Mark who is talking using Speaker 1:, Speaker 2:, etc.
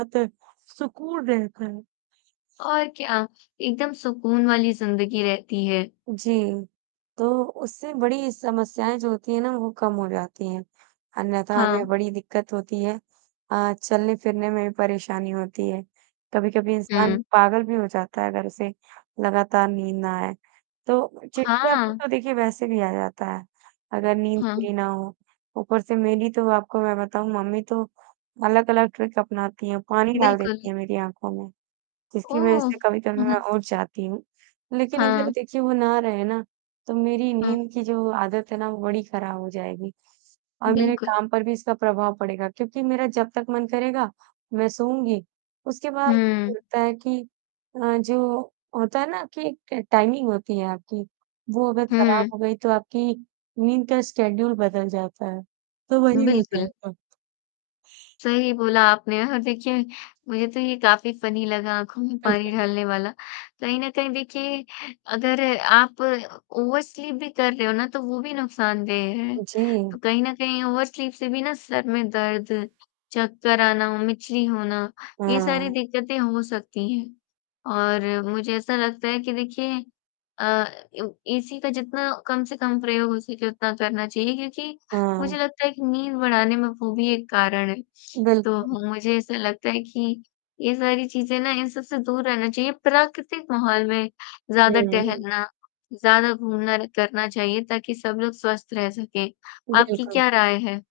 Speaker 1: आत्ते सुकून रहता है।
Speaker 2: और क्या एकदम सुकून वाली ज़िंदगी रहती है।
Speaker 1: जी। तो उससे बड़ी समस्याएँ जो होती हैं ना वो कम हो जाती हैं। अन्यथा हमें
Speaker 2: हाँ।
Speaker 1: बड़ी दिक़्क़त होती है। अ, चलने-फिरने में भी परेशानी होती है। कभी-कभी इंसान
Speaker 2: हुँ।
Speaker 1: पागल भी हो जाता है अगर उसे लगातार नींद ना आए। तो चिड़चिड़ापन
Speaker 2: हाँ।
Speaker 1: तो देखिए वैसे भी आ जाता है। अगर नींद
Speaker 2: हाँ।
Speaker 1: पूरी ना हो। ऊपर से मेरी तो आपको मैं बताऊँ मम्मी तो अलग-अलग ट्रिक्स अपनाती हैं, पानी डाल
Speaker 2: बिल्कुल।
Speaker 1: देती हैं मेरी आँखों में। जिसकी वज़ह
Speaker 2: ओह!
Speaker 1: से कभी-कभी मैं उठ जाती हूँ। लेक़िन अगर
Speaker 2: हाँ।
Speaker 1: देखिए वो ना रहे ना तो मेरी
Speaker 2: हाँ।
Speaker 1: नींद की जो आदत है ना वो बड़ी ख़राब हो जाएगी और मेरे
Speaker 2: बिल्कुल।
Speaker 1: काम पर भी इसका प्रभाव पड़ेगा क्योंकि मेरा जब तक मन करेगा मैं सोऊँगी। उसके बाद ऐसा
Speaker 2: हुँ।
Speaker 1: लगता है कि अ, जो होता है ना कि एक ट टाइमिंग होती है आपकी। वो अगर ख़राब
Speaker 2: हुँ।
Speaker 1: हो गई तो आपकी नींद का शेड्यूल बदल जाता है। तो वही हो
Speaker 2: बिल्कुल।
Speaker 1: जाएगा।
Speaker 2: सही बोला आपने और देखिए मुझे तो ये काफ़ी फनी लगा आँखों में
Speaker 1: अच्छा
Speaker 2: पानी
Speaker 1: हुँ।
Speaker 2: डालने वाला। कहीं न कहीं देखिए अगर आप ओवर स्लीप भी कर रहे हो ना तो वो भी नुकसानदेह है। तो
Speaker 1: जी।
Speaker 2: कहीं न कहीं ओवर स्लीप से भी ना सर में दर्द, चक्कर आना, [unintelligible] होना, ये सारी
Speaker 1: हाँ।
Speaker 2: दिक़्क़तें हो सकती हैं। और मुझे ऐसा लगता है कि देखिए अ, एसी का जितना कम से कम प्रयोग हो सके उतना करना चाहिए क्योंकि मुझे
Speaker 1: हाँ।
Speaker 2: लगता है कि नींद बढ़ाने में वो भी एक कारण है। तो
Speaker 1: बिल्कुल।
Speaker 2: मुझे ऐसा लगता है कि ये सारी चीज़ें ना इन सब से दूर रहना चाहिए प्राकृतिक माहौल में
Speaker 1: हुँ,
Speaker 2: ज़्यादा
Speaker 1: हुँ, हुँ।
Speaker 2: टहलना, ज़्यादा घूमना र करना चाहिए ताकि सब लोग स्वस्थ रह सकें। आपकी
Speaker 1: बिल्कुल।
Speaker 2: क्या राय है?